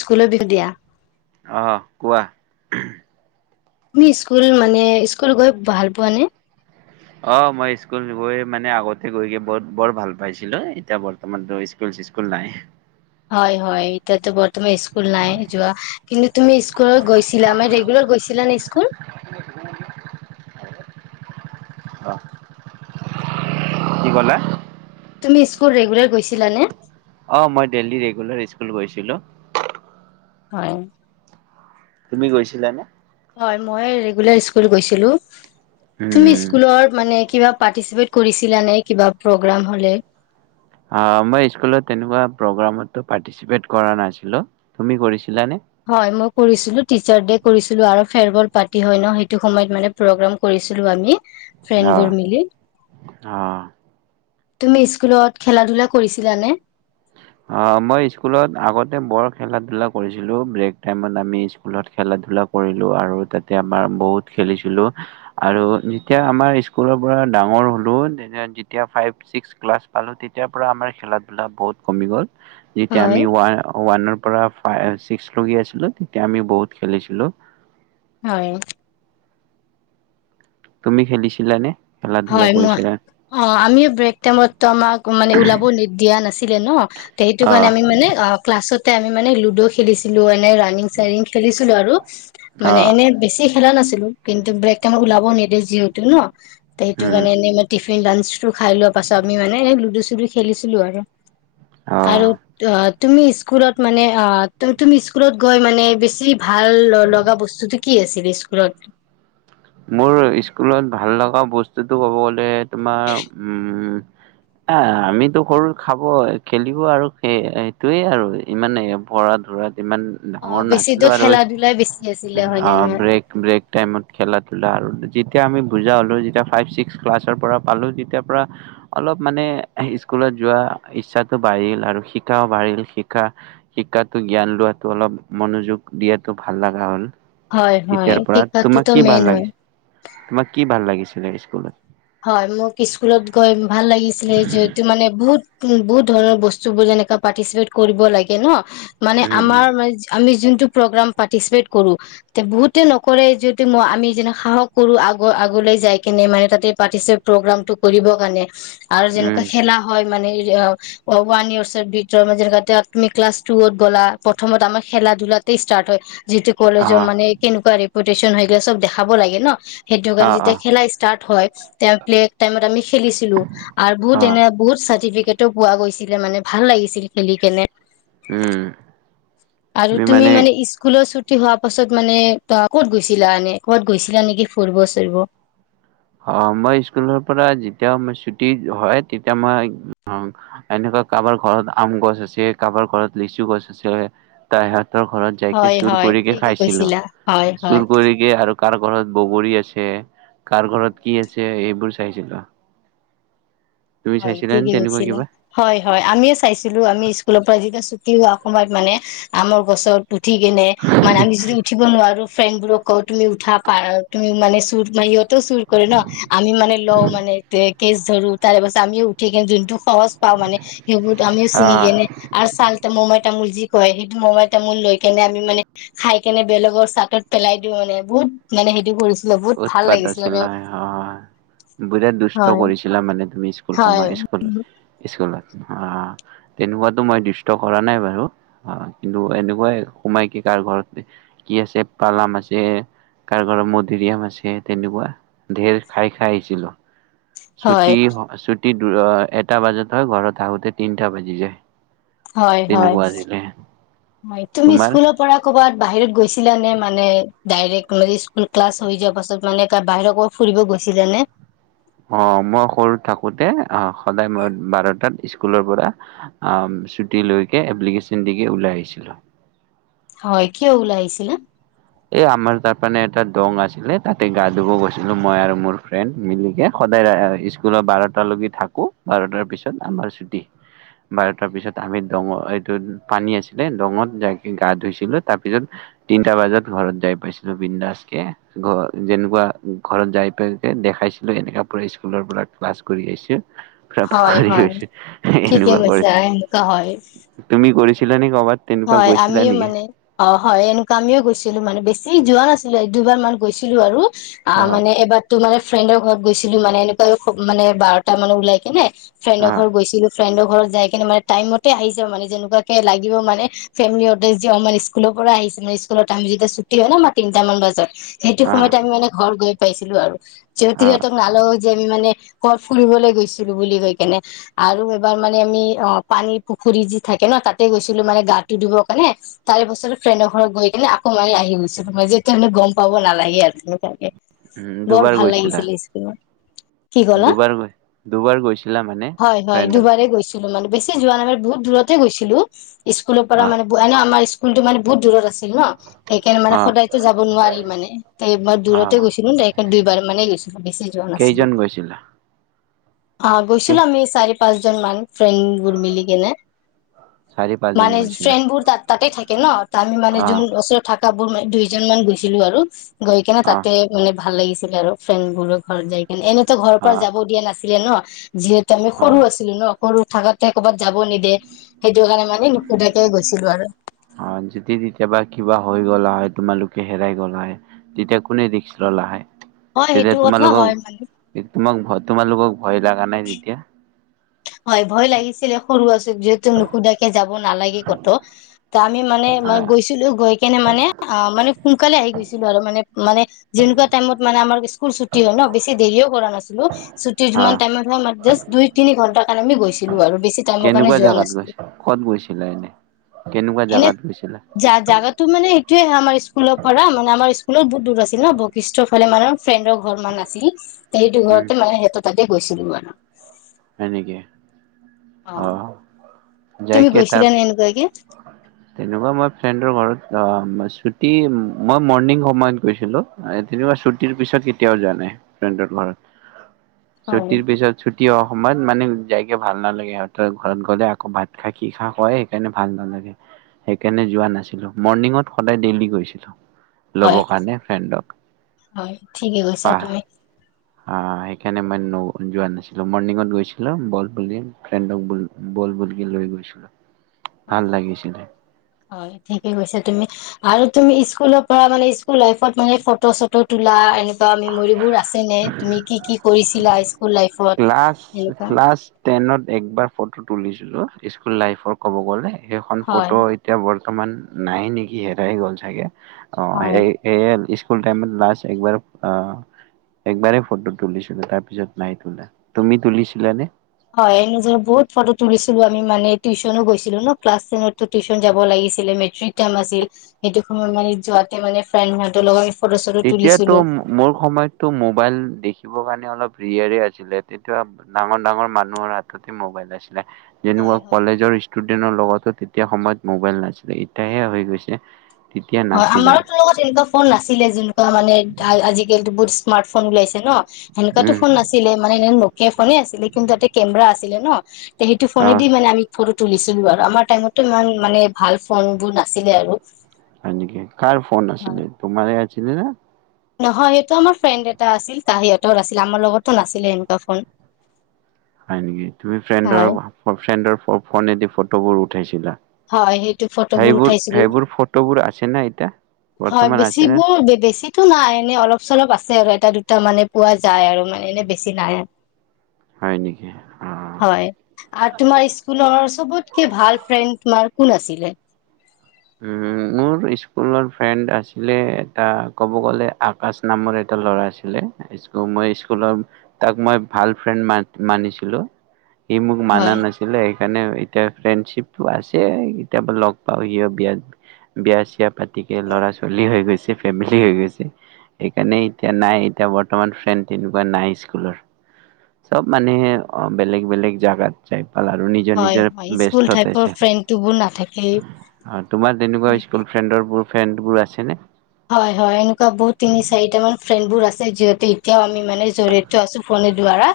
স্কুলো বিষয়ে দিয়া। অ', কোৱা। তুমি স্কুল মানে স্কুল গৈ ভাল পোৱা নে, অ', মই স্কুল গৈ মানে আগতে গৈ গে বৰ বৰ ভাল পাইছিলোঁ এতিয়া বৰ তোমাৰটো স্কুল চিস্কুল নাই। হয়, হয়, এতিয়াতো বৰ্তমান স্কুল নাই যোৱা। কিন্তু তুমি স্কুলত গৈছিলা মানে ৰেগুলাৰ গৈছিলা নে স্কুল? অ'। কি ক'লা? তুমি স্কুল ৰেগুলাৰ গৈছিলা নে? অ', মই ডেইলী ৰেগুলাৰ স্কুল গৈছিলোঁ। হয়। তুমি গৈছিলা নে? হয়, ময়ো ৰেগুলাৰ স্কুল গৈছিলোঁ। তুমি উম, স্কুলত মানে কিবা পাৰ্টিচিপেট কৰিছিলা নে কিবা প্ৰগ্ৰাম হ'লে? অ', মই স্কুলত তেনেকুৱা প্ৰগ্ৰামতটো পাৰ্টিচিপেত কৰা নাছিলোঁ, তুমি কৰিছিলানে? হয়, মই কৰিছিলো টিচাৰ দে কৰিছিলোঁ আৰু ফেৰৱেল পাৰ্টি হয় ন সেইটো সময়ত মানে প্ৰগ্ৰাম কৰিছিলোঁ আমি অ', ফ্ৰেণ্ডবোৰ মিলি অ'। তুমি স্কুলত খেলা ধূলা কৰিছিলানে অ মই স্কুলত আগতে বৰ খেলা ধূলা কৰিছিলোঁ ব্ৰেক টাইমত আমি স্কুলত খেলা ধূলা কৰিলোঁ আৰু তাতে আমাৰ বহুত খেলিছিলোঁ আৰু যেতিয়া আমাৰ স্কুলৰ পৰা ডাঙৰ হ'লো তেতিয়া যেতিয়া ফাইভ ছিক্স ক্লাছ পালোঁ তেতিয়াৰ পৰা আমাৰ খেলা ধূলা বহুত কমি গ'ল যেতিয়া হয় আমি ওৱানৰ পৰা ফাইভ ছিক্স লগি আছিলোঁ তেতিয়া আমি বহুত খেলিছিলোঁ হয় তুমি খেলিছিলা নে খেলা ধূলা হয় মই কৰিছিলা অ আমি ব্ৰেক টাইমতো আমাক মানে ওলাব দিয়া নাছিলে ন সেইটো কাৰণে অ' আমি মানে ক্লাছত আমি মানে লুডো খেলিছিলো। এনে ৰানিং চনিং খেলিছিলো। আৰু মানে অ' এনে বেছি খেলা নাছিলো। কিন্তু, ব্ৰেক টাইমত ওলাবও নিদিয়ে যিহেতু ন সেইটো উম, কাৰণে এনে টিফিন লাঞ্চ খাই লোৱা পাছত আমি মানে এ লুডু চুডু খেলিছিলো আৰু আৰু অ'। অ', তুমি স্কুলত মানে অ, তুমি স্কুলত গৈ মানে বেছি ভাল লগা বস্তু কি আছিলে স্কুলত মোৰ স্কুলত ভাল লগা বস্তুতটো ক'ব গ'লে তোমাৰ উম', অ' আমিতো সৰু খাব খেলিব আৰু সেই সেইটোয়ে আৰু ইমানে পৰা ধৰাত ইমান অ ডাঙৰ বেছিতো নাছিলো আৰু খেলা ধূলাই বেছি আছিলে হয় অ, নে নহয় ব্ৰেক ব্ৰেক টাইমত খেলাত খেলা আৰু যেতিয়া আমি বুজা হ'লোঁ যেতিয়া ফাইভ ছিক্স ক্লাছৰ পৰা পালো। তেতিয়াৰ পৰা অলপ মানে স্কুলত যোৱা ইচ্ছাটো বাঢ়িল আৰু শিকাও বাঢ়িল। শিকা শিকাটো জ্ঞান লোৱাতো অলপ মনোযোগ দিয়াতো ভাল লগা হ'ল। হয় হয় তেতিয়াৰ পৰা শিক্ষাটোতো তোমাক কি মেইন ভাল হয় লাগিছিল। তোমাক কি ভাল লাগিছিলে স্কুলত হয়। মোক স্কুলত গৈ ভাল লাগিছিলে। যিহেতু মানে বহুত উ বহুত ধৰণৰ বস্তু বোৰ যেনেকা পাৰ্টীচিপেট কৰিব লাগে ন মানে উম আমাৰ উম আমি যোনটো প্ৰ'গ্ৰাম পাৰ্টিচিপেট কৰো। তে বহুতে নকৰে যিহেতু মই আমি যেনে সাহস কৰো আগৰ আগলৈ যাই কিনে মানে তাতে পাতিছে প্ৰ গ্ৰামটো কৰিবৰ কাৰণে আৰু উম যেনেকুৱা খেলা হয়। অ', ওৱান ইয়াৰ্চৰ ভিতৰত যেনে তুমি ক্লাছ টুত গ'লা প্ৰথমত আমাৰ খেলা ধূলাতে ষ্টাৰ্ট হয়। যিটো অ কলেজৰ মানে কেনেকুৱা ৰেপুটচন হয় চব দেখাব লাগে ন সেইটো অ কাৰণে অ যেতিয়া খেলা ষ্টাৰট হয় তে প্লে টাইমত আমি খেলিছিলো আৰু অ বহুত এনে বহুত চাৰ্টিফিকেেতো পোৱা গৈছিলে মানে ভাল লাগিছিল খেলি কিনে উম', আৰু তুমি মানে স্কুল চুট ছুটি হোৱা পাছত মানে ত ক'ত গৈছিলা। এনে ক'ত গৈছিলা নেকি ফুৰিব চুৰিব। অ', মই স্কুলৰ পৰা যেতিয়া ছুটি হয়। তেতিয়া মই এনেকুৱা কাৰোবাৰ ঘৰত আম গছ আছে। কাৰোবাৰ ঘৰত লিচু গছ আছে। ত সহঁতৰ ঘৰত যাইকে হয় চুৰ হয় কৰিকে ঠিকে খাইছিলো কৈছিলা হয় চুৰ হয় কৰিকে আৰু কাৰ ঘৰত বগৰী আছে। কাৰ ঘৰত কি আছে। এইবোৰ চাইছিলো। তুমি হয় চাইছিলানে ঠিকেই তেনেকুৱা কৈছিলা। কিবা হয় হয় আমিও চাইছিলো। আমি স্কুলৰ পৰা যতিয়া ছুটি হোৱা সময়ত মানে আমৰ গছত উঠি কেনে [unintelligible] [unintelligible] উঠিব নোৱাৰো ফ্ৰেণ্ডবোৰক কও তুমি উঠা পা তুমি মানে চুৰ মাৰত ত চুৰ কৰে ন। আমি মানে লওঁ মানে এ কেছ ধৰো তাৰে পাছত আমিও উঠি কিনে যোনটো সহজ পাওঁ মানে সেইবোৰ আমিও ছিঙি আহ কেনে আৰু ছাল ত ম'মাই তামোল যি কয়, সেইটো ম'মাই তামোল লৈ কেনে, আমি মানে খাই কেনে, বেলেগৰ চাটত পেলাই দিও মানে, বহুত মানে হেটো কৰিছো। উৎপাত আছিল নহ, অ', বোলে দুষ্ট হয় কৰিছিলা মানে তুমি স্কুল হয় সময়ত স্কুললত তেনেকুৱাতো মই দুষ্ট কৰা নাই বাৰু, অ', কিন্তু এনেকুৱাই সোমাই কি, কাৰ ঘৰত কি আছে, পালাম আছে, কাৰ ঘৰত মধু মধুৰীয়াম আছে তেনেকুৱা, ঢেৰ খাই, খাই আহিছিলোঁ। হয় ছুটি, ছুটি এটা বজাত হয়। ঘৰত আহোতে তিনিটা বাজি যায়। হয়, হয়, তেনেকুৱা আছিলে হয়, তুমি তোমাৰ? স্কুলত পৰা ক'বাত বাহিৰত গৈছিলা নে, মানে ডাইৰেক্ট স্কুল ক্লাছ হৈ যোৱাৰ পাছত মানে বাহিৰৰ ফুৰিব গৈছিলা নে? অ', মই সৰু থাকোতে, অ', সদায় মই বাৰটাত স্কুলৰ পৰা ছুটী লৈকে, এপ্লিকেশন দিকে, ওলাই আহিছিলো। হয়, কিয় ওলাই আহিছিলা? এ আমাৰ তাৰ মানে এটা দং আছিলে, তাতে গা ধুব গৈছিলো, মই আৰু মোৰ ফ্ৰেণ্ড মিলিকে। সদায় স্কুলৰ বাৰটালৈকে থাকো, বাৰটাৰ পিছত আমাৰ ছুটি। বাৰু তাৰপিছত আমি দঙ, এইটো পানী আছিলে দঙত, যাই আমি গা ধুইছিলো। তাৰপিছত তিনিটা বজাত। ঘৰত যাই পাইছিলো বিন্দাছকে, ঘৰ যেনেকুৱা ঘৰত যাই, পাই কে দেখাইছিলো এনেকা স্কুলৰ পৰা, ক্লাছ কৰি আহিছোঁ। তাৰপৰা হয় হেৰি হয় গৈছে ঠিকে এনেকুৱা কৰি, কৈছা এনেকুৱা হয় তুমি কৰিছিলা নে কৰ'বাত? তেনেকুৱা হয়, গৈছিলা আমিও নেকি মানে অ', হয়, এনেকুৱা আমিও গৈছিলো, মানে বেছি যোৱা নাছিলোঁ, এক, দুবাৰ মান গৈছিলো আৰু। হা অ', মানে এবাৰটো মানে, ফ্ৰেণ্ডৰ ঘৰত গৈছিলো, মানে এনেকুৱা মানে বাৰটা মানে ওলাই কেনে। ফ্ৰেণ্ডৰ হা ঘৰত গৈছিলো, ফ্ৰেণ্ডৰ ঘৰত যাই কিনে, মানে টাইম মতে আহিছো মানে, যেনেকুৱাকে লাগিব মানে। ফেমিলিহতে যে, আমাৰ স্কুলৰ পৰা আহিছে, স্কুলত আমি যেতিয়া ছুটি হয় ন' আমাৰ তিনিটামান বজাত। সেইটো হা সময়ত, আমি মানে ঘৰ গৈ পাইছিলো, আৰু যিহতু হা সিহঁতক নালাগক যে আমি মানে ক'ত ফুৰিবলৈ গৈছিলো বুলি, কৈ কেনে। আৰু এইবাৰ মানে, আমি অ', পানী পুখুৰী যি থাকে ন', তাতে গৈছিলো মানে গাটো ধুবৰ কাৰণে। তাৰেপাছতো ফ্ৰেণ্ডৰ ঘৰত গৈ কিনে, আকৌ মাৰি আহি গৈছিলো, যেতিয়া আমি গ'ম পাব নালাগে আৰু তেনেকুৱাকে। উম বৰ দুবাৰ ভাল গৈছিলা লাগিছিলে স্কুলত। কি ক'লা, দুবাৰ গৈ দুবাৰ গৈছিলা মানে হয়, হয়, ফ্ৰেণ্ডৰ দুবাৰে গৈছো। মানে বেছি যোৱা নাই, বহুত দূৰতে গৈছিলো, স্কুলৰ পৰা অ মানে এনেও আমাৰ স্কুলটো মানে, বহুত দূৰত আছিল ন। সেইকাৰণে, মানে অ সদায়তো যাব নোৱাৰি, মানে ত' মই অ দূৰতে গৈছিলো, ডাইৰেক্ট দুইবাৰ মানে গৈছিলো, বেছি যোৱা নাছিলো কেইজন গৈছিলা? অ', কি গৈছিলো আমি, চাৰি, পাঁচজন মান ফ্ৰেণ্ড মিলি কিনে। চাৰি পাঁচজন মানে গৈছিলা ফ্ৰেণ্ডবোৰ তাত তাতে থাকে ন', তাৰ মানে অ যোন ওচৰত, থাকাবোৰ দুইজন মান গৈছিলো আৰু। গৈ কেনে, অহ তাতে মানে ভাল লাগিছিলে আৰু, ফ্ৰেণ্ডবোৰৰ ঘৰত যাই কেনে এনে। ত' ঘৰৰ পৰা অহ যাব দিয়া নাছিলে ন, যিহেতু আমি সৰু অহ আছিলো ন'। সৰু থাকাতে ক'ৰবাত যাব নিদিয়ে, সেইটো কাৰণে মানে নুসোধাকে গৈছিলো আৰু। অ', যদি তেতিয়া বা কিবা হৈ গ'লা হয়, তোমালোকে হেৰাই গ'লা হয়। তেতিয়া, কোনে ৰিক্স ল'লা হয়। হয় তেতিয়া, সেইটো কথা তোমালোকক হয় মানে তোমাক ভয়, তোমালোকক ভয় লাগা নাই তেতিয়া। হয় ভয় লাগিছিলে, সৰু আছোঁ যিহেত নুসোধাকে যাব নালাগে ক'তো ত' আমি মানে হা গৈছিলোঁ গৈ কেনে মানে অ' মানে সোনকালে আহি গৈছিলোঁ আৰু মানে মানে যেনেকুৱা টাইমত মানে আমাৰ স্কুল ছুটি হয় ন' বেছি দেৰিও কৰা নাছিলোঁ। ছুটিত হা যিমান টাইমত হয় আমি জাষ্ট দুই তিনি ঘণ্টাৰ কাৰণে আমি গৈছিলোঁ আৰু, বেছি টাইমৰ কাৰণে কেনেকুৱা যোৱা জাগাত নাছিলোঁ। গৈছা ক'ত গৈছিলা এনেই, কেনেকুৱা জেগাত গৈছিলা? জা-জাগাতো মানে এইটোয়ে হয় আমাৰ স্কুলৰ পৰা মানে স্কুলত বহুত দূৰ আছিল ন' বৈশিষ্টৰ ফালে মানে ফ্ৰেণ্ডৰ ঘৰ মান আছিল তে সেইটো উম ঘৰতে মানে সিহঁতৰ তাতে গৈছিলোঁ মানে। হয় নেকি, অ আহ, তুমি যাইকে তাত [unintelligible] [inaudible] তেনেকুৱা মই ফ্ৰেণ্ডৰ ঘৰত অ' ছুটি মই মৰ্ণিং সময়ত গৈছিলোঁ। এই তেনকুৱা ছুটিৰ পিছত কেতিয়াও যোৱা নাই ফ্ৰেণ্ডৰ ঘৰত। [inaudible] ছুটিৰ পিছত ছুটি হোৱাৰ সময়ত মানে যাইকে ভাল নালাগে, সিহঁতৰ ঘৰত গ'লে আকৌ ভাত খা কি খা কয় সেইকাৰণে ভাল নালাগে সেইকাৰণে যোৱা নাছিলো, মৰ্ণিঙত সদায় ডেইলি গৈছিলোঁ। হয় ল'বৰ কাৰণে ফ্ৰেণ্ডক। হয় ঠিকে কৈছা বাহ তুমি অ' সেইকাৰণে মই ন যোৱা নাছিলোঁ, মৰ্ণিঙত গৈছিলোঁ বল বুলি ফ্ৰেণ্ডক বুল বল বুল কি লৈ গৈছোঁ। হয়, হয়, ঠিকে কৈছা তুমি আৰু তুমি স্কুলৰ পৰা মানে, স্কুল লাইফত মানে ফটো চটো তোলা এনে তা মেমৰিবোৰ আছে নে, তুমি কি কি কৰিছিলা স্কুল লাইফত সেনেকুৱা? টেইনত একবাৰ ফটো তুলিছিলোঁ স্কুল লাইফৰ ক'ব গ'লে, সেইখন হয় ফটো এতিয়া বৰ্তমান নাই নেকি হেৰাই গ'ল চাগে, অ' হয় সেই সেয়ে স্কুল টাইমত লাষ্ট একবাৰ আ, একবাৰে ফটো তুলিছিলোঁ তাৰ পিছত নাই তোলা। তুমি তুলিছিলানে? হয়, আমি যে বহুত ফটো তুলিছিলোঁ, আমি মানে টিউচনো গৈছিলোঁ ন' ক্লাছ টেইনতটো টিউচন যাব লাগিছিলে, মেট্ৰিক টাইম আছিল, সেইটো সময়ত মানে যোৱাতে মানে ফ্ৰেণ্ড সিহঁতৰ লগত ফটো চটো তেতিয়া তো তুলিছিলো মোৰ সময়তটো মোবাইল দেখিবৰ কাৰণে অলপ ৰিয়েৰে আছিলে তেতিয়া ডাঙৰ ডাঙৰ মানুহৰ হাততে মোবাইল আছিলে। যেনেকুৱা হয় হয় কলেজৰ ষ্টুডেন্টৰ লগতো তেতিয়া সময়ত মোবাইল নাছিলে, এতিয়াহে হৈ গৈছে। তেতিয়া হয় নাছিলে আমাৰোটো লগত তেনেকুৱা ফোন নাছিলে যেনেকুৱা মানে আজিকালিটো বহুত স্মাৰ্ট ফোন ওলাইছে ন' হেনেকুৱাটো উম ফোন নাছি ছিলে মানে, এনে নোকীয়া ফোনে আছিলে কিন্তু তাতে কেমেৰা আছিলে ন' তে সেইটো অ ফোনেদি মানে আমি ফটো তুলিছিলোঁ আৰু, আমাৰ টাইমতটো ইমান মানে ভাল ফোনবোৰ নাছিলে আৰু। হয় নেকি, কাৰ ফোন হয়। আছিলে, তোমাৰেই আছিলেনে? নহয় সেইটো আমাৰ ফ্ৰেণ্ড এটা আছিল তাৰ সিহঁতৰ আছিলে। আমাৰ লগতো নাছিলে এনেকুৱা ফোন। হয়' নেকি, তুমি ফ্ৰেণ্ডৰ হয় ফ্ৰেণ্ডৰ ফোনেদি ফটোবোৰ উঠাইছিলা? হয়, সেইটো ফটোবোৰ সেইবোৰ উঠাইছিলো সেইবোৰ ফটোবোৰ আছেনে এতিয়া? হয় বৰ্তমান আছে নে বেছিবোৰ বেছি টো নাই এনেই অলপ চলপ আছে আৰু এটা দুটা মানে পোৱা যায় আৰু মানে এনে বেছি নাই। হয় নেকি? হয়। আৰু তোমাৰ স্কুলৰ চবতকে ভাল ফ্ৰেণ্ড তোমাৰ কোন আছিলে? উম মোৰ স্কুলৰ ফ্ৰেণ্ড আছিলে এটা ক'ব গ'লে, আকাশ নামৰ এটা ল'ৰা আছিলে। স্কুল মই স্কুলৰ তাক মই ভাল ফ্ৰেণ্ড মান-মানিছিলো। সি মোক মানা হয়, নাছিলে, সেইকাৰণে এতিয়া ফ্ৰেণ্ডশ্বিপটো আছে, কেতিয়াবা লগ পাওঁ কিবা বিয়াত বিয়া চিয়া পাতি কেনে ল'ৰা -ছোৱালী হৈ গৈছে, ফেমেলি হৈ গৈছে। সেইকাৰণে এতিয়া নাই, এতিয়া বৰ্তমান ফ্ৰেণ্ড তেনেকুৱা নাই স্কুলৰ চব মানে অ', বেলেগ-বেলেগ জাগাত যাই পাল আৰু নি হয় হয়, স্কুল টাইপৰ ফ্ৰেণ্ডটো বোৰ নাথাকেই। অ', তোমাৰ তেনেকুৱা স্কুল ফ্ৰেণ্ডৰবোৰ, ফ্ৰেণ্ডবোৰ আছে নে? হয় হয়, এনেকুৱা বহুত তিনি চাৰিটা মান ফ্ৰেণ্ড বোৰ আছে যিহেতু এতিয়াও আমি মানে জৰি়ত আছোঁ, ফোনে দ্বাৰা,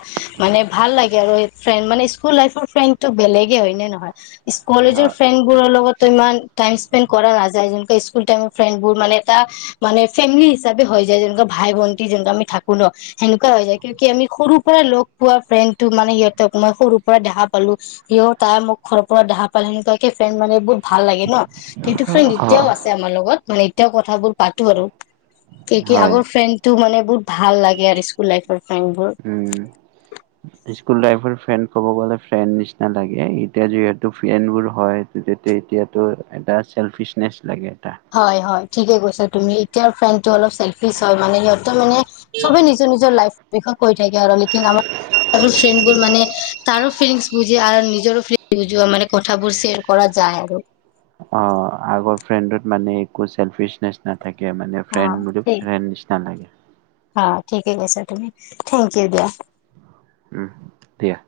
মানে ভাল লাগে আৰু এই, ফ্ৰেণ্ড মানে স্কুল লাইফৰ ফ্ৰেণ্ডটো বেলেগে হয় নে নহয়? ইছ অ কলেজৰ ফ্ৰেণ্ড বোৰৰ লগত ইমান টাইম স্পেন্দ কৰা নাযায়, যেনেকুৱা স্কুল টাইমৰ ফ্ৰেণ্ডবোৰ মানে এটা মানে ফেমিলি হিচাপে হৈ যায় যেনেকুৱা ভাই ভন্টি যেনেকা আমি থাকো ন সেনেকুৱা হৈ যায়, কিয়কি আমি সৰুৰ পৰা লগ পোৱা ফ্ৰেণ্ডটো, মানে সিহঁতক মই সৰুৰ পৰা দেখা পালো। সিও তাই মোক সৰুৰ পৰা দেখা পালে [unintelligible] ফেন মানে বহুত ভাল লাগে ন, সেইটো ফ্ৰেণ্ড অ এতিয়াও আছে, আমাৰ লগত মানে এতিয়াও কথাবোৰ পাতো আৰু। এই কি হয় আগৰ ফ্ৰেণ্ডতটো মানে বহুত ভাল লাগে আৰু স্কুল লাইফৰ ফ্ৰেণ্ড বোৰ। উম। স্কুল লাইফৰ ফ্ৰেণ্ড ক'ব গলে, ফ্ৰেণ্ড নিচিনা লাগে এতিয়া যিহেতু ফ্ৰেণ্ড বোৰ হয়। [unintelligible] এতিয়াতো এটা চেল্ফিচনেচ লাগে এটা। হয় হয়, ঠিকে কৈছা তুমি, এতিয়া ফ্ৰেণ্ড টো অলপ চেল্ফিচ হয়, মানে সিহত তৰ মানে, চবে নিজৰ নিজৰ লাইফৰ বিষয়ে কৈ থাকে আৰু লেকিন আমাৰ আৰু ফ্ৰেণ্ড বোৰ মানে, তাৰো ফিলিংছ বুজি নিজৰো ফ্লি বুজোৱা মানে কথা বোৰ চেৰ কৰা যায় আৰু। অ', আগৰ ফ্ৰেণ্ডত মানে একো চেলফিচনেছ নাথাকে, মানে অ ফ্ৰেণ্ড বোৰো ঠিক ফ্ৰেণ্ড নিচ [unintelligible] অ', ঠিকে কৈছা তুমি, থেংক ইউ দিয়া। উম দিয়া।